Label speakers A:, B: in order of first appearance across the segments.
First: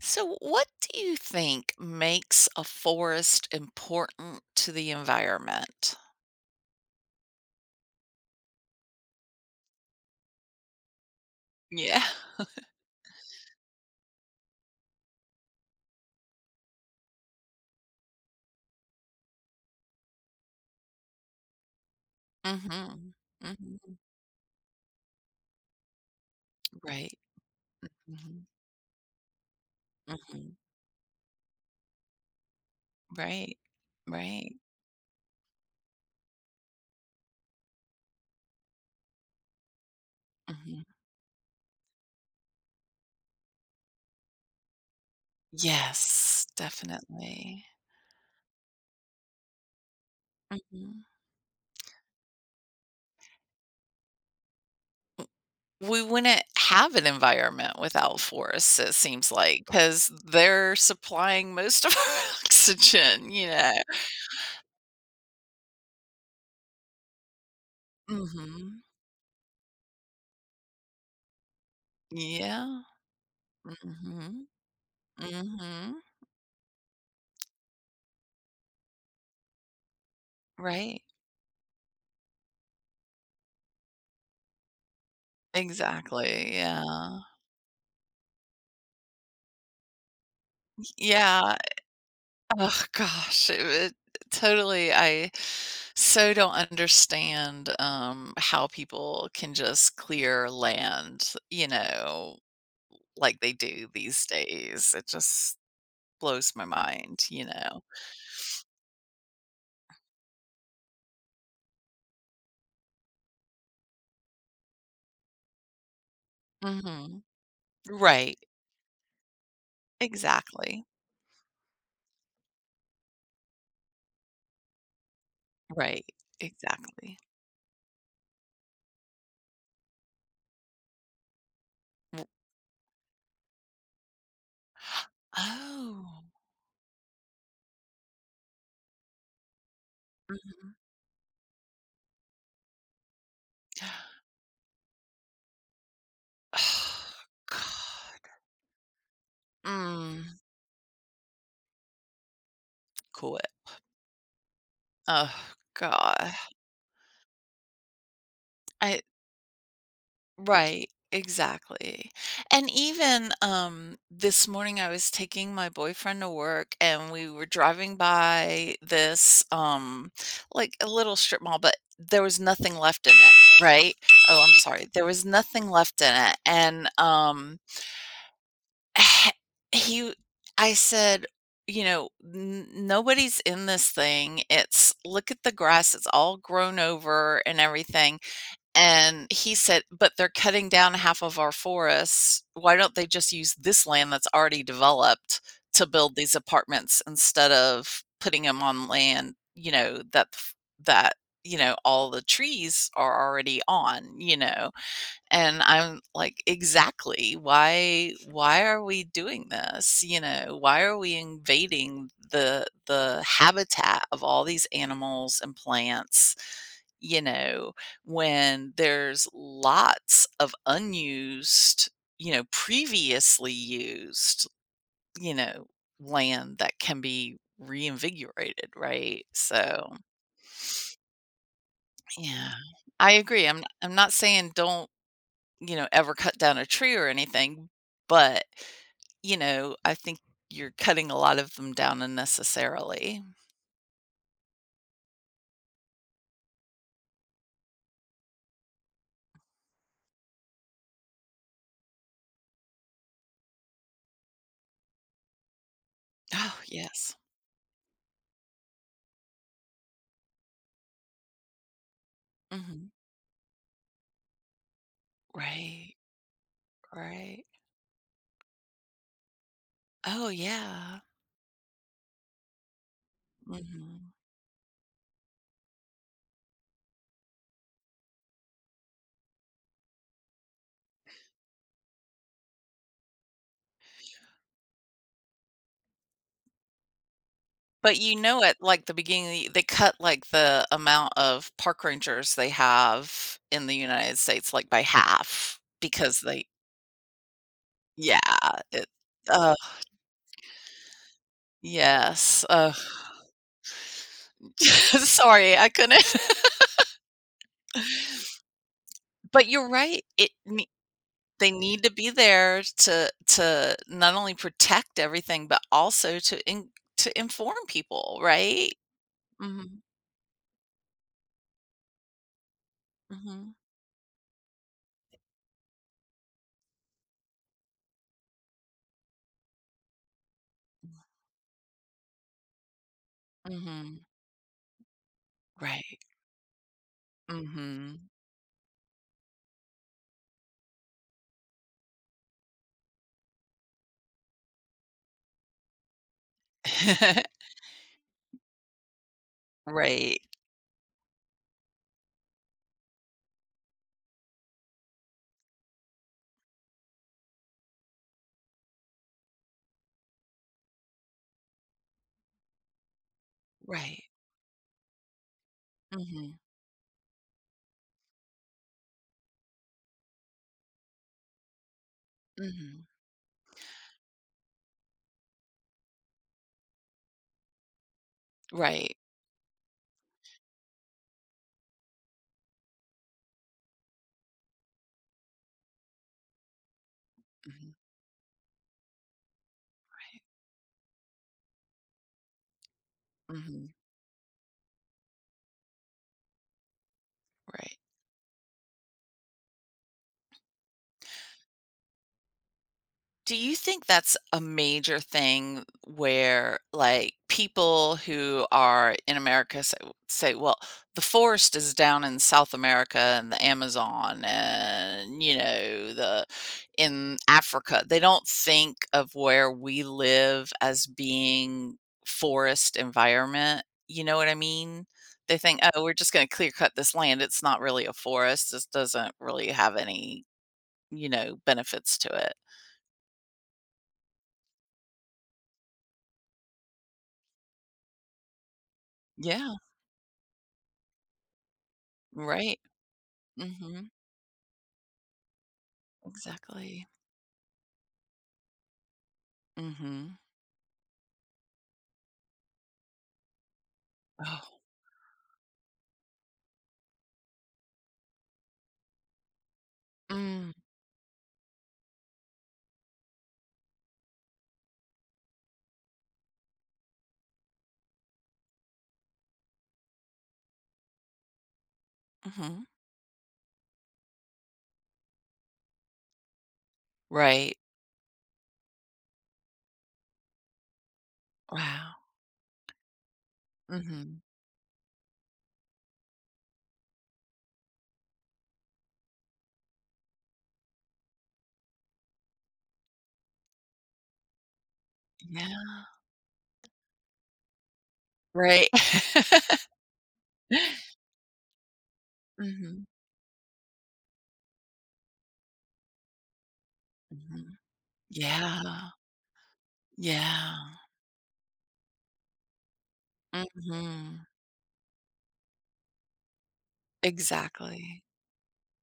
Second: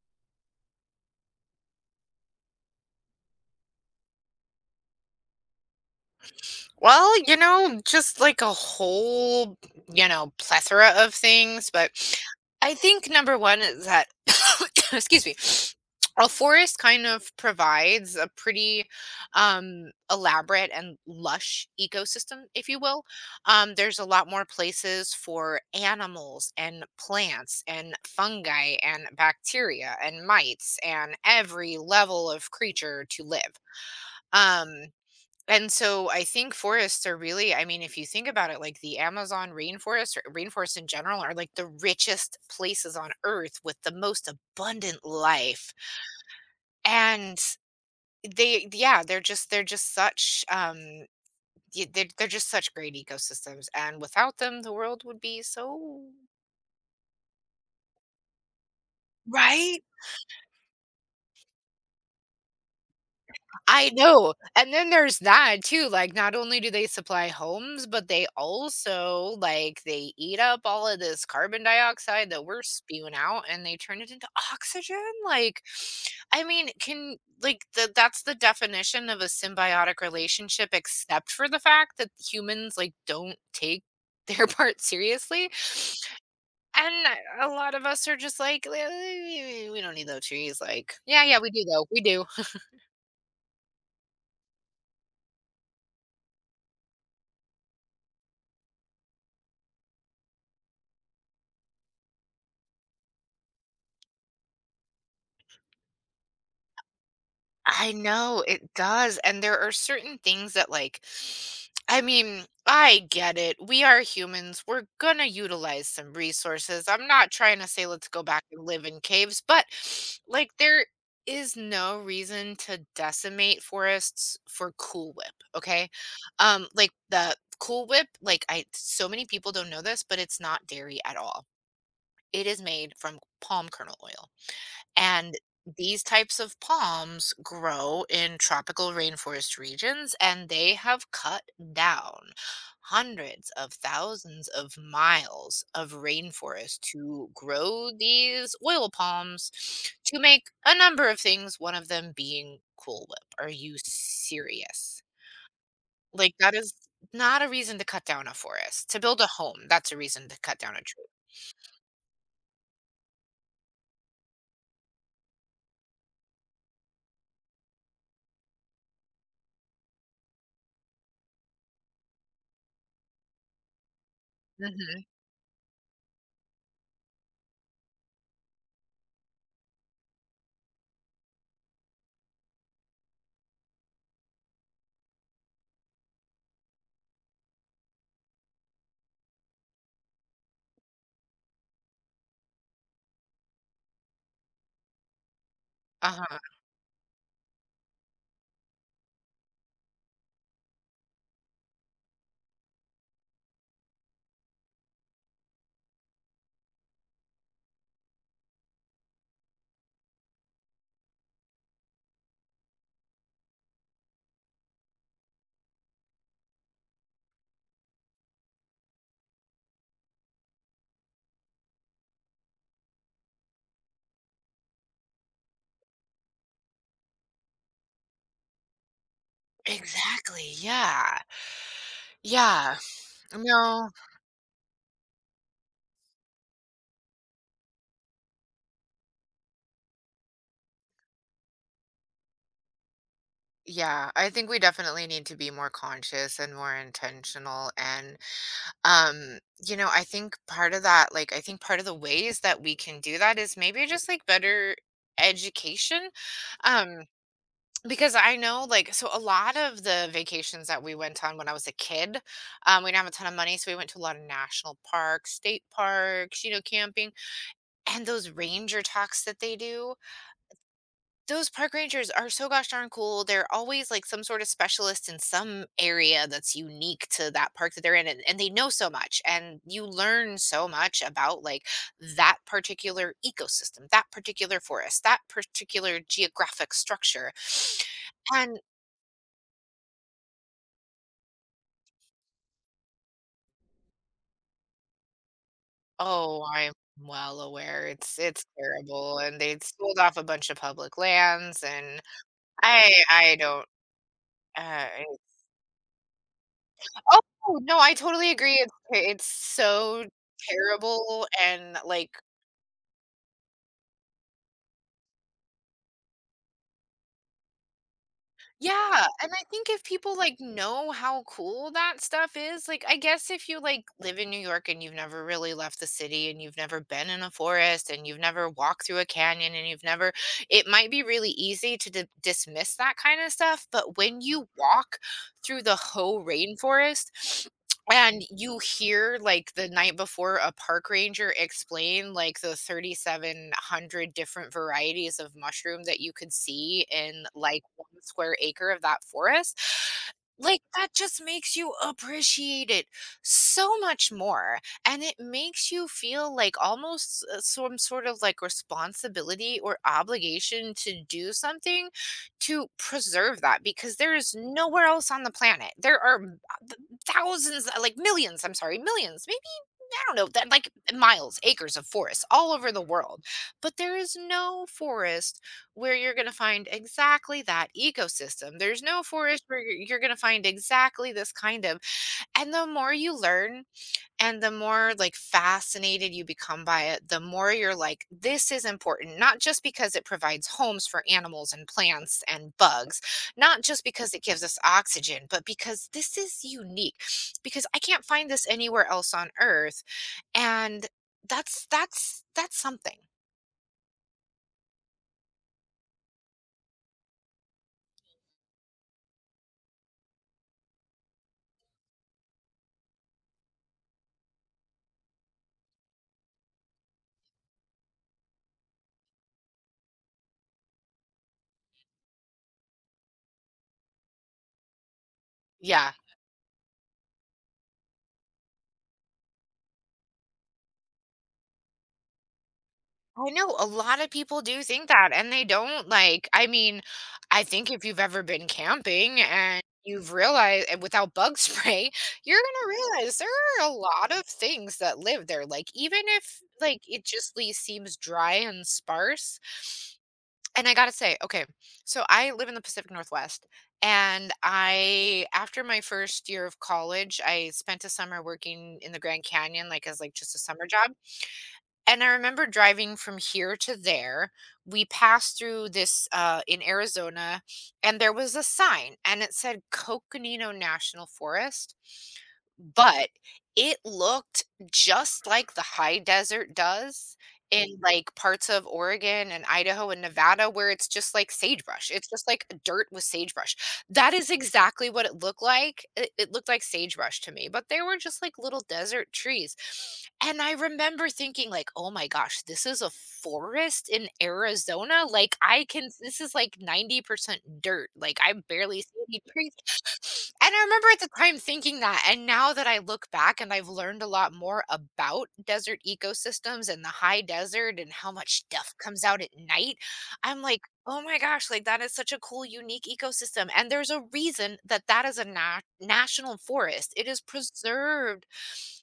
A: So, what do you think makes a forest important to the environment?
B: Well, just like a whole, plethora of things. But
A: Yeah.
B: I think number one is that, excuse me, a forest kind of provides a pretty elaborate and lush ecosystem, if you will.
A: Mm-hmm. Mm-hmm.
B: There's a lot more places for animals and
A: Right.
B: plants and
A: Mm-hmm.
B: fungi and bacteria and
A: Mm-hmm.
B: mites and every level of creature to live.
A: Right. Right.
B: Um, and so I think forests are really, I mean, if you think about it, like the Amazon rainforest or rainforests
A: Mm-hmm.
B: in general are like the richest places on earth with the most abundant life.
A: Yes,
B: And
A: definitely.
B: they, yeah, they're just,
A: Hmm.
B: they're just such great ecosystems. And without them, the world would be
A: We
B: so—
A: wouldn't have an environment without forests, it seems like,
B: Right?
A: because they're supplying most of our oxygen.
B: I know, and then there's that too, like, not only do they supply homes, but they
A: Mm-hmm.
B: also, like, they eat up all of this carbon dioxide that we're
A: Yeah.
B: spewing out and they turn it into
A: Mm-hmm.
B: oxygen, like,
A: Mm-hmm.
B: I mean, can— like, the that's the definition of a symbiotic relationship
A: Right.
B: except for the fact that humans, like, don't take their part seriously,
A: Exactly,
B: and
A: yeah.
B: a lot of us are just like, "Eh, we don't need those trees," like, "Yeah, yeah, we
A: Yeah,
B: do though, we do."
A: oh gosh, it would totally. I so don't understand, how people can just clear land, like they do these days. It just blows my mind?
B: I know it does. And there are certain things that, like, I mean, I get it. We are humans. We're going to utilize some resources. I'm
A: Mhm.
B: not trying to say let's go
A: Right,
B: back and live in caves, but like,
A: exactly.
B: there is no reason to decimate forests for Cool Whip. Okay.
A: Right,
B: Like,
A: exactly.
B: the Cool Whip, like, I— so many people don't know this, but it's not dairy at all.
A: W
B: It is made from palm kernel oil. And these
A: Oh,
B: types of palms grow in tropical rainforest regions and they
A: mhm.
B: have cut down hundreds of thousands of miles of rainforest
A: Oh,
B: to grow
A: god.
B: these oil palms to
A: Mm,
B: make a number of things, one of them being Cool Whip.
A: quit.
B: Are you serious?
A: Oh god.
B: Like, that is not a reason to cut down a forest. To
A: I
B: build a home, that's a reason to cut down a
A: Right,
B: tree.
A: exactly. And even this morning I was taking my boyfriend to work, and we were driving by this like a little strip mall, but there was nothing left in it, right? Oh, I'm sorry.
B: Hmm.
A: There was nothing left in it. And he I said, you know, n- nobody's in this thing. It's look at the grass, it's all grown over and everything. And he said, "But they're cutting down half of our forests. Why don't they just use this land that's already developed to build
B: Uh
A: these
B: huh.
A: apartments instead of putting them on land that, all the trees are already on?" And I'm like, "Exactly. Why are we doing this?" You know, why are we invading the habitat of all these animals and plants, you know, when there's lots of unused, previously used, you know, land that can be reinvigorated, right? So,
B: Exactly. Yeah.
A: yeah.
B: Yeah.
A: I agree. I'm
B: No.
A: I'm not saying don't, ever cut down a tree or anything, but, I think you're cutting a lot of them down unnecessarily.
B: Yeah, I think we definitely need to be more conscious and more intentional. Um, you know, I think part of that, like, I think part of the ways that we can do that is maybe just like better education.
A: Oh,
B: Um,
A: yes.
B: because I know, like, so a lot of the vacations that we went on when I was a kid, we
A: Mhm.
B: didn't have a ton of money. So we went to a lot of national parks, state
A: Right,
B: parks, you know, camping,
A: right.
B: and those ranger talks that they do.
A: Oh, yeah.
B: Those park rangers are so gosh darn cool. They're always like
A: Mhm.
B: some sort of specialist in some area that's unique to that park that they're in, and they know so much, and you learn so much about like that particular ecosystem, that particular forest, that particular geographic structure.
A: But you know at,
B: And
A: like, the beginning, they cut, like, the amount of park rangers they have in the United States, like, by half because
B: oh,
A: they.
B: I'm well aware—
A: Yeah,
B: it's
A: it.
B: terrible, and
A: Ugh,
B: they sold off a bunch of public lands, and
A: yes, ugh.
B: I don't. Uh,
A: Sorry, I couldn't.
B: Oh, no, I totally agree, it's— eh, it's
A: But you're right.
B: so
A: it ne
B: terrible
A: They
B: and,
A: need to be
B: like—
A: there to not only protect everything, but also to in to inform people, right?
B: yeah, and I think
A: Mhm,
B: if people, like, know how cool that stuff is, like, I guess if
A: mhm,
B: you, like, live in New York and you've never really left the city and you've never been in a forest and you've never walked through a canyon and you've never— it might be really easy to d dismiss that kinda stuff, but
A: mhm.
B: when you walk through the
A: Right.
B: whole rainforest.
A: Mhm.
B: And you hear, like, the night before a park ranger explain, like, the 3,700 different varieties of mushroom that you could see in, like, 1 square acre of that forest,
A: Right,
B: like, that just makes you appreciate it so much more, and it makes you feel like almost s some sort of, like, responsibility or obligation to do something to preserve that because
A: right.
B: there is nowhere else on the planet. There are
A: Mhm,
B: m th thousands, like, millions, I'm sorry, millions, maybe— I don't know that— like miles, acres of forests all over
A: mhm.
B: the world. But there is no forest where you're going to find exactly that ecosystem. There's
A: Right.
B: no forest where you're going to find exactly this kind of. And the more you learn and the more like fascinated you become by it, the more
A: Mhm,
B: you're like, this is important, not just because it
A: right.
B: provides homes for animals and plants and bugs, not
A: Mhm,
B: just because it gives us oxygen, but because this is unique. Because
A: right.
B: I can't find this anywhere else on earth and that's that's something.
A: Do you think that's a major thing where, like, people who are in America say, say, well, the forest is down in South America and the Amazon and, you know, the in Africa? They don't think of where we live as being forest environment. You know what I mean? They think, oh,
B: Yeah.
A: we're just going to clear cut this land. It's not really a forest. This doesn't really have any, benefits to it.
B: I know a lot of people do think that, and they don't, like— I mean, I think if you've ever been camping
A: Yeah.
B: and you've realized— and without bug spray, you're
A: Right.
B: gonna realize there are a
A: Mhm.
B: lot of things that live there, like, even if, like,
A: Exactly.
B: it just le seems dry and sparse.
A: Mhm.
B: And I gotta say, okay, so I live in the Pacific Northwest, and
A: Oh.
B: I, after my first year of college, I spent a summer working in the Grand Canyon, like as like just a
A: Mm.
B: summer job. And I remember driving from here to there. We passed through this in Arizona, and there was a sign, and it said Coconino National Forest.
A: Mhm.
B: But it looked just like the high desert does
A: Right.
B: in— Mm. Like, parts of Oregon and Idaho and Nevada where it's just like sagebrush.
A: Wow.
B: It's just like dirt with sagebrush. That
A: Mhm.
B: is exactly what it looked like. It— it looked like sagebrush to me, but they were just like little desert trees. And I remember thinking like, "Oh my gosh, this is a forest in Arizona? Like, I
A: Yeah.
B: can— this is like 90% dirt. Like, I
A: Right.
B: barely see any trees." And I remember at the time thinking that, and now that I
A: Mhm.
B: look back and I've learned a lot more about desert ecosystems and the high
A: Mhm.
B: desert and how much stuff
A: Yeah.
B: comes out at night, I'm
A: Yeah.
B: like, "Oh my gosh, like that is such a cool, unique ecosystem." And there's a
A: Mhm.
B: reason that that is a na national forest. It is
A: Exactly.
B: preserved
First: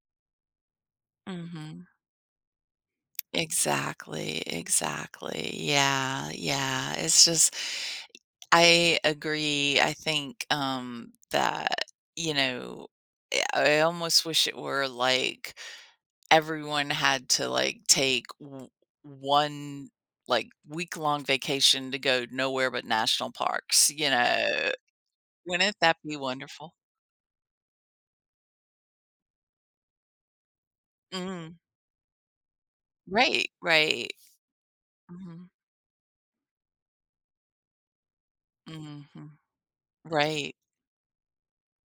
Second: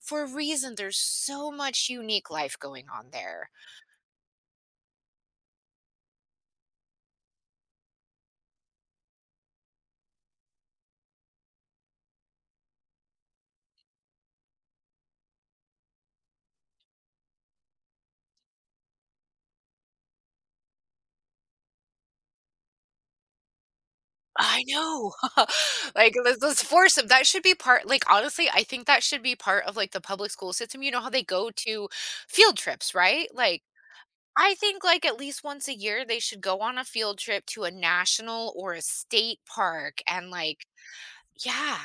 B: for a reason. There's so
A: Mhm.
B: much unique life going on there.
A: Exactly, exactly. Yeah, yeah. It's just I agree. I think, that, you know, eh, I almost wish it were like everyone had to like take w- one like week long vacation to go nowhere but national parks, you
B: I
A: know.
B: know.
A: Wouldn't that
B: Like,
A: be
B: let's
A: wonderful?
B: force them. That should be part— like, honestly, I think that should be part of, like, the public school system. You know how they go
A: Mm,
B: to field trips, right?
A: right,
B: Like,
A: right.
B: I think, like, at least
A: Mhm,
B: once a year, they should go on a field trip to a national or a
A: mhm,
B: state park and,
A: right.
B: like— yeah.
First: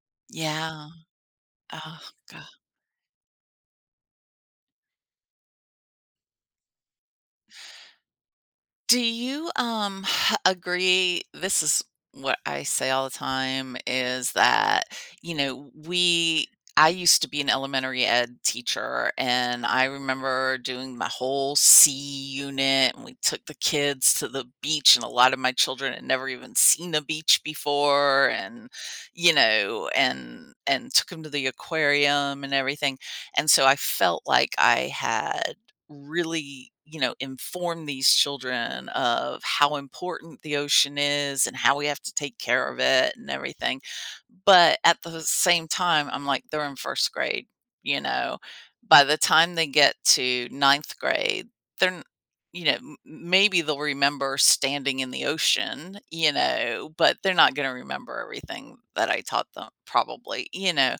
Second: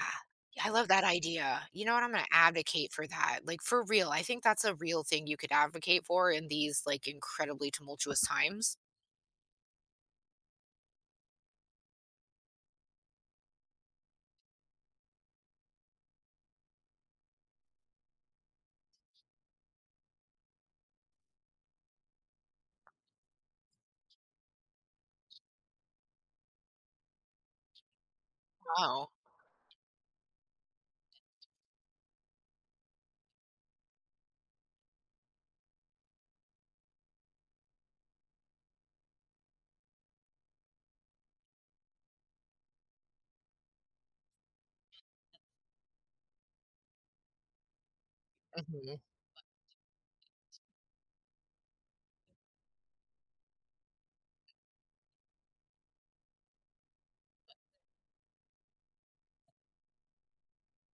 B: I
A: Yeah.
B: love that idea. You know
A: Oh,
B: what? I'm gonna
A: God.
B: advocate for that. Like, for real. I think that's a real thing you could advocate for in these, like, incredibly tumultuous times.
A: Do you, agree? This is what I say all the time, is that, you know, we I used to be an elementary ed teacher, and I remember doing my whole C unit, and we took the kids to the beach, and a lot of my children had never even seen a beach before, and,
B: Wow.
A: and took them to the aquarium and everything, and so I felt like I had really, inform these children of how important the ocean is and how we have to take care of it and everything. But at the same time, I'm like, they're in first grade, you know.
B: Mhm.
A: By the time they get to ninth grade, they're, n- m- maybe they'll remember standing in the ocean, you know, but they're not going to remember everything that I taught them, probably, you know.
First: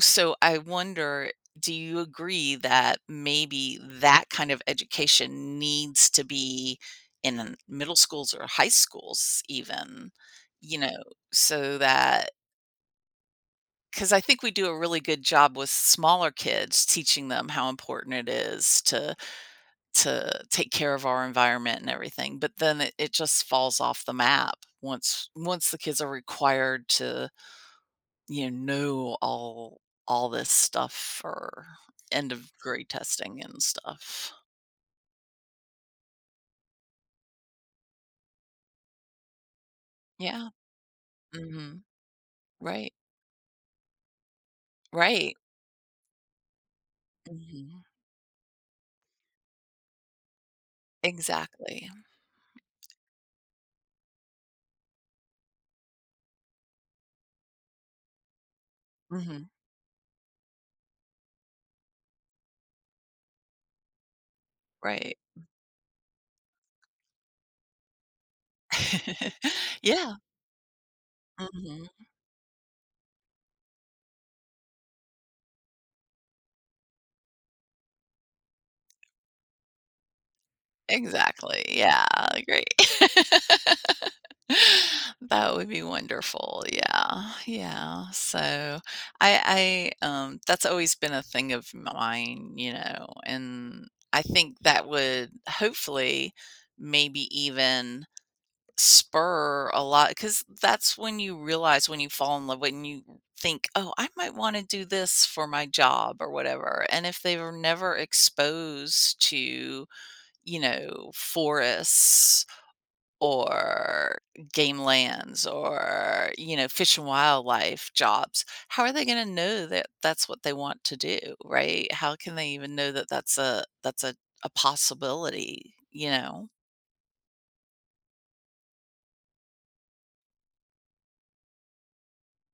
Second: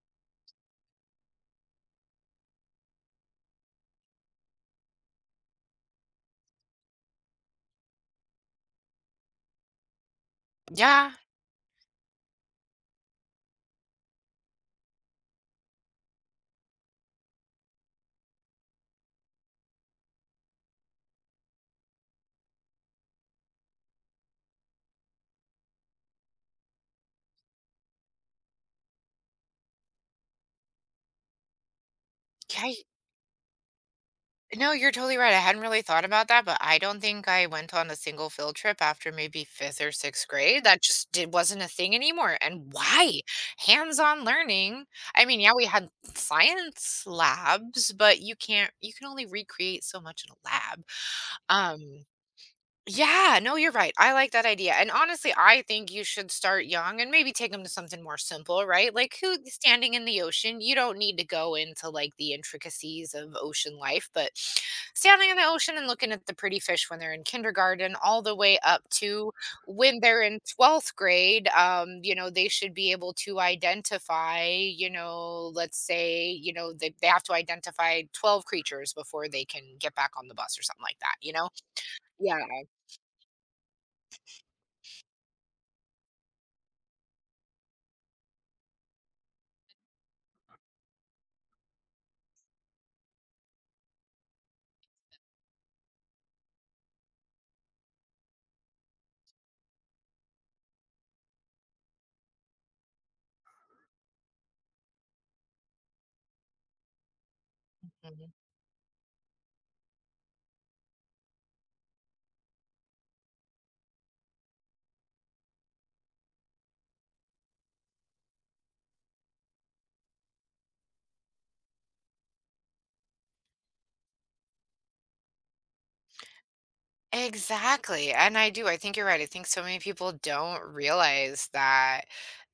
A: So I wonder, do you agree that maybe that kind of education needs to be in middle schools or high schools even, you know,
B: Yeah.
A: so that because I think we do a really good job with smaller kids teaching them how important it is to take care of our environment and everything, but then it just falls off the map once once the kids are required to, you know all all this stuff for end of
B: Yeah,
A: grade testing and stuff.
B: No, you're totally right. I hadn't really thought about that, but I don't think I went on a single field trip after maybe fifth or sixth
A: Yeah.
B: grade. That just did, wasn't a
A: Mhm.
B: thing anymore. And
A: Right.
B: why? Hands on learning. I
A: Right.
B: mean, yeah, we had science
A: Mhm.
B: labs, but you can't, you can only recreate so much in a lab.
A: Exactly.
B: Um. Yeah, no, you're right. I like that idea. And honestly, I think you should start young and maybe take them to something more simple, right? Like who—
A: Mhm.
B: standing in the ocean, you don't need to go into like the intricacies of ocean life, but
A: Right.
B: standing in the ocean and looking at the pretty fish when they're in kindergarten all the way up to when
A: Yeah.
B: they're in 12th grade,
A: Mhm.
B: you know, they should be able to identify, you know, let's say, you know, they have to identify 12 creatures before they can get back on the bus or something like that, you know?
A: Exactly. Yeah,
B: Yeah.
A: great. That would be wonderful. Yeah. Yeah. So I that's always been a thing of mine, and I think that would hopefully maybe even spur a lot, because that's when you realize, when you fall in love, when you think oh, I might want to do this for my job or whatever, and if they were never
B: Mhm.
A: exposed to, forests or game lands or, fish and wildlife jobs, how are they gonna know that that's what they want to do, right? How can they even know that that's a a possibility, you know?
B: Exactly, and I do, I think you're right, I think so many people don't realize that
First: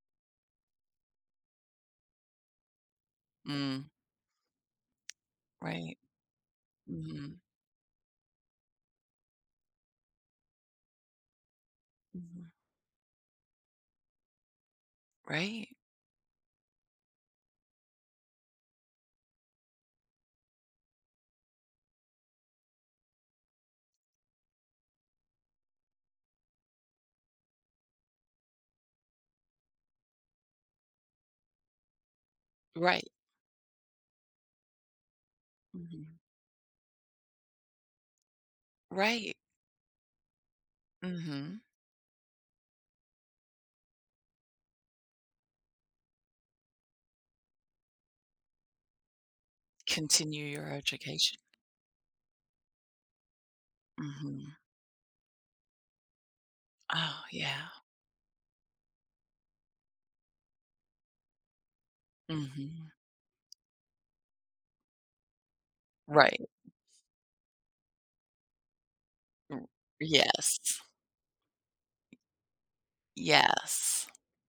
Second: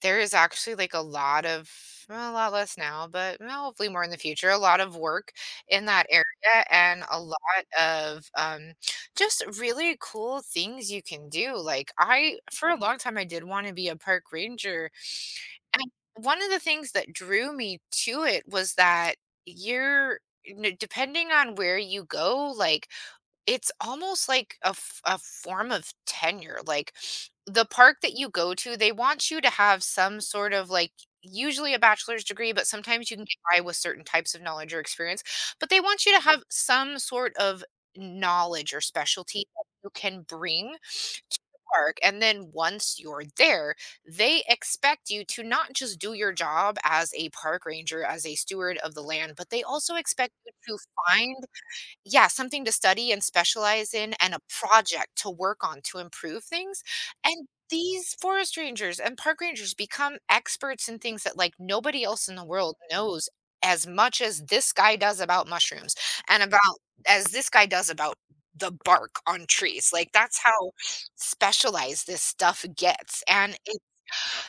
B: there is actually, like, a lot of— well, a lot less now, but, well,
A: Mm,
B: hopefully more in the future, a lot of work in
A: right.
B: that area and a
A: Mhm.
B: lot of, just really cool things you can do, like, I—
A: Mhm.
B: for a long time, I did wanna be a park ranger,
A: Right.
B: and one of the things that drew me to it was that you're— n depending on where you go, like, it's almost like a f a form of tenure, like, the park that you go to, they want you to have some sort of, like— usually a bachelor's degree, but
A: Right.
B: sometimes you can get by with certain types of knowledge or experience, but they want
A: Mhm.
B: you to have some sort of knowledge or
A: Right.
B: specialty that you can bring to the
A: Mhm.
B: park, and then once you're there, they expect you to not just do your job as a park ranger, as a steward of the land, but they also expect
A: Continue
B: you
A: your
B: to find—
A: education.
B: yeah, something to study and specialize in and a
A: Mhm.
B: project to work on to improve things,
A: Oh,
B: and
A: yeah.
B: these forest rangers and park rangers become experts in things that, like, nobody else in the world
A: Mhm.
B: knows as much as this guy does about mushrooms
A: Right.
B: and about— as this guy does about the bark on
A: R
B: trees, like, that's how
A: yes.
B: specialized this stuff gets, and it
A: Yes.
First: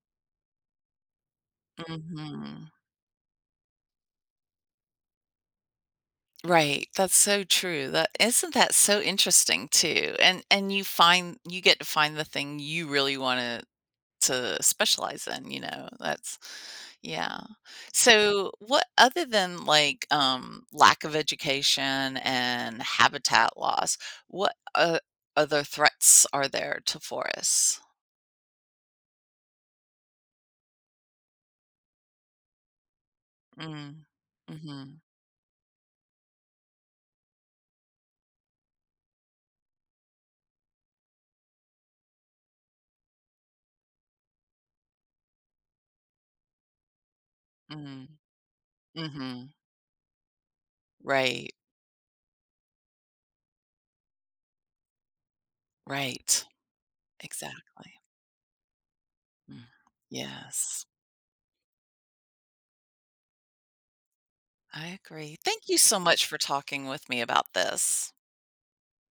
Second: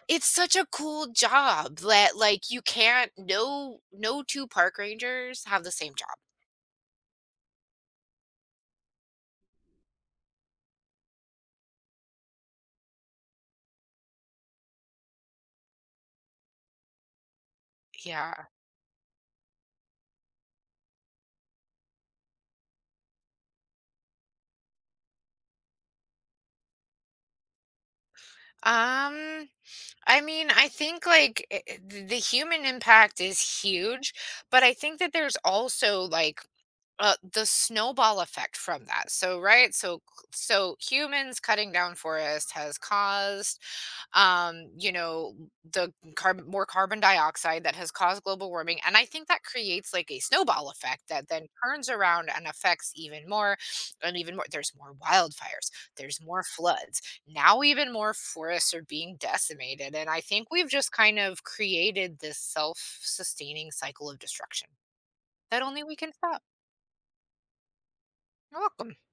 B: it's such a cool job that, like, you
A: Mhm.
B: can't— no no 2 park rangers have the same job.
A: Right, that's so true. That isn't that so interesting too? And you find you get to find the thing you really want to specialize in, you know. That's yeah.
B: Yeah.
A: So what other than like lack of education and habitat loss, what other threats are there to forests?
B: Um, I mean, I think like the human impact is
A: Mm.
B: huge, but I think
A: Mhm.
B: that there's also like the snowball effect from that. So, right? So, so humans cutting down forest has caused you know the carbon— more carbon dioxide that has
A: Mm.
B: caused global warming and I think that
A: Mhm.
B: creates like a snowball effect that then
A: Right.
B: turns around and affects even more and even more. There's more wildfires, there's more
A: Right.
B: floods, now even
A: Exactly.
B: more forests are being
A: Mm.
B: decimated and I think we've
A: Yes.
B: just kind of created this self-sustaining cycle of destruction
A: I agree.
B: that
A: Thank you
B: only we
A: so
B: can
A: much for
B: stop.
A: talking with me about this.
B: You're welcome.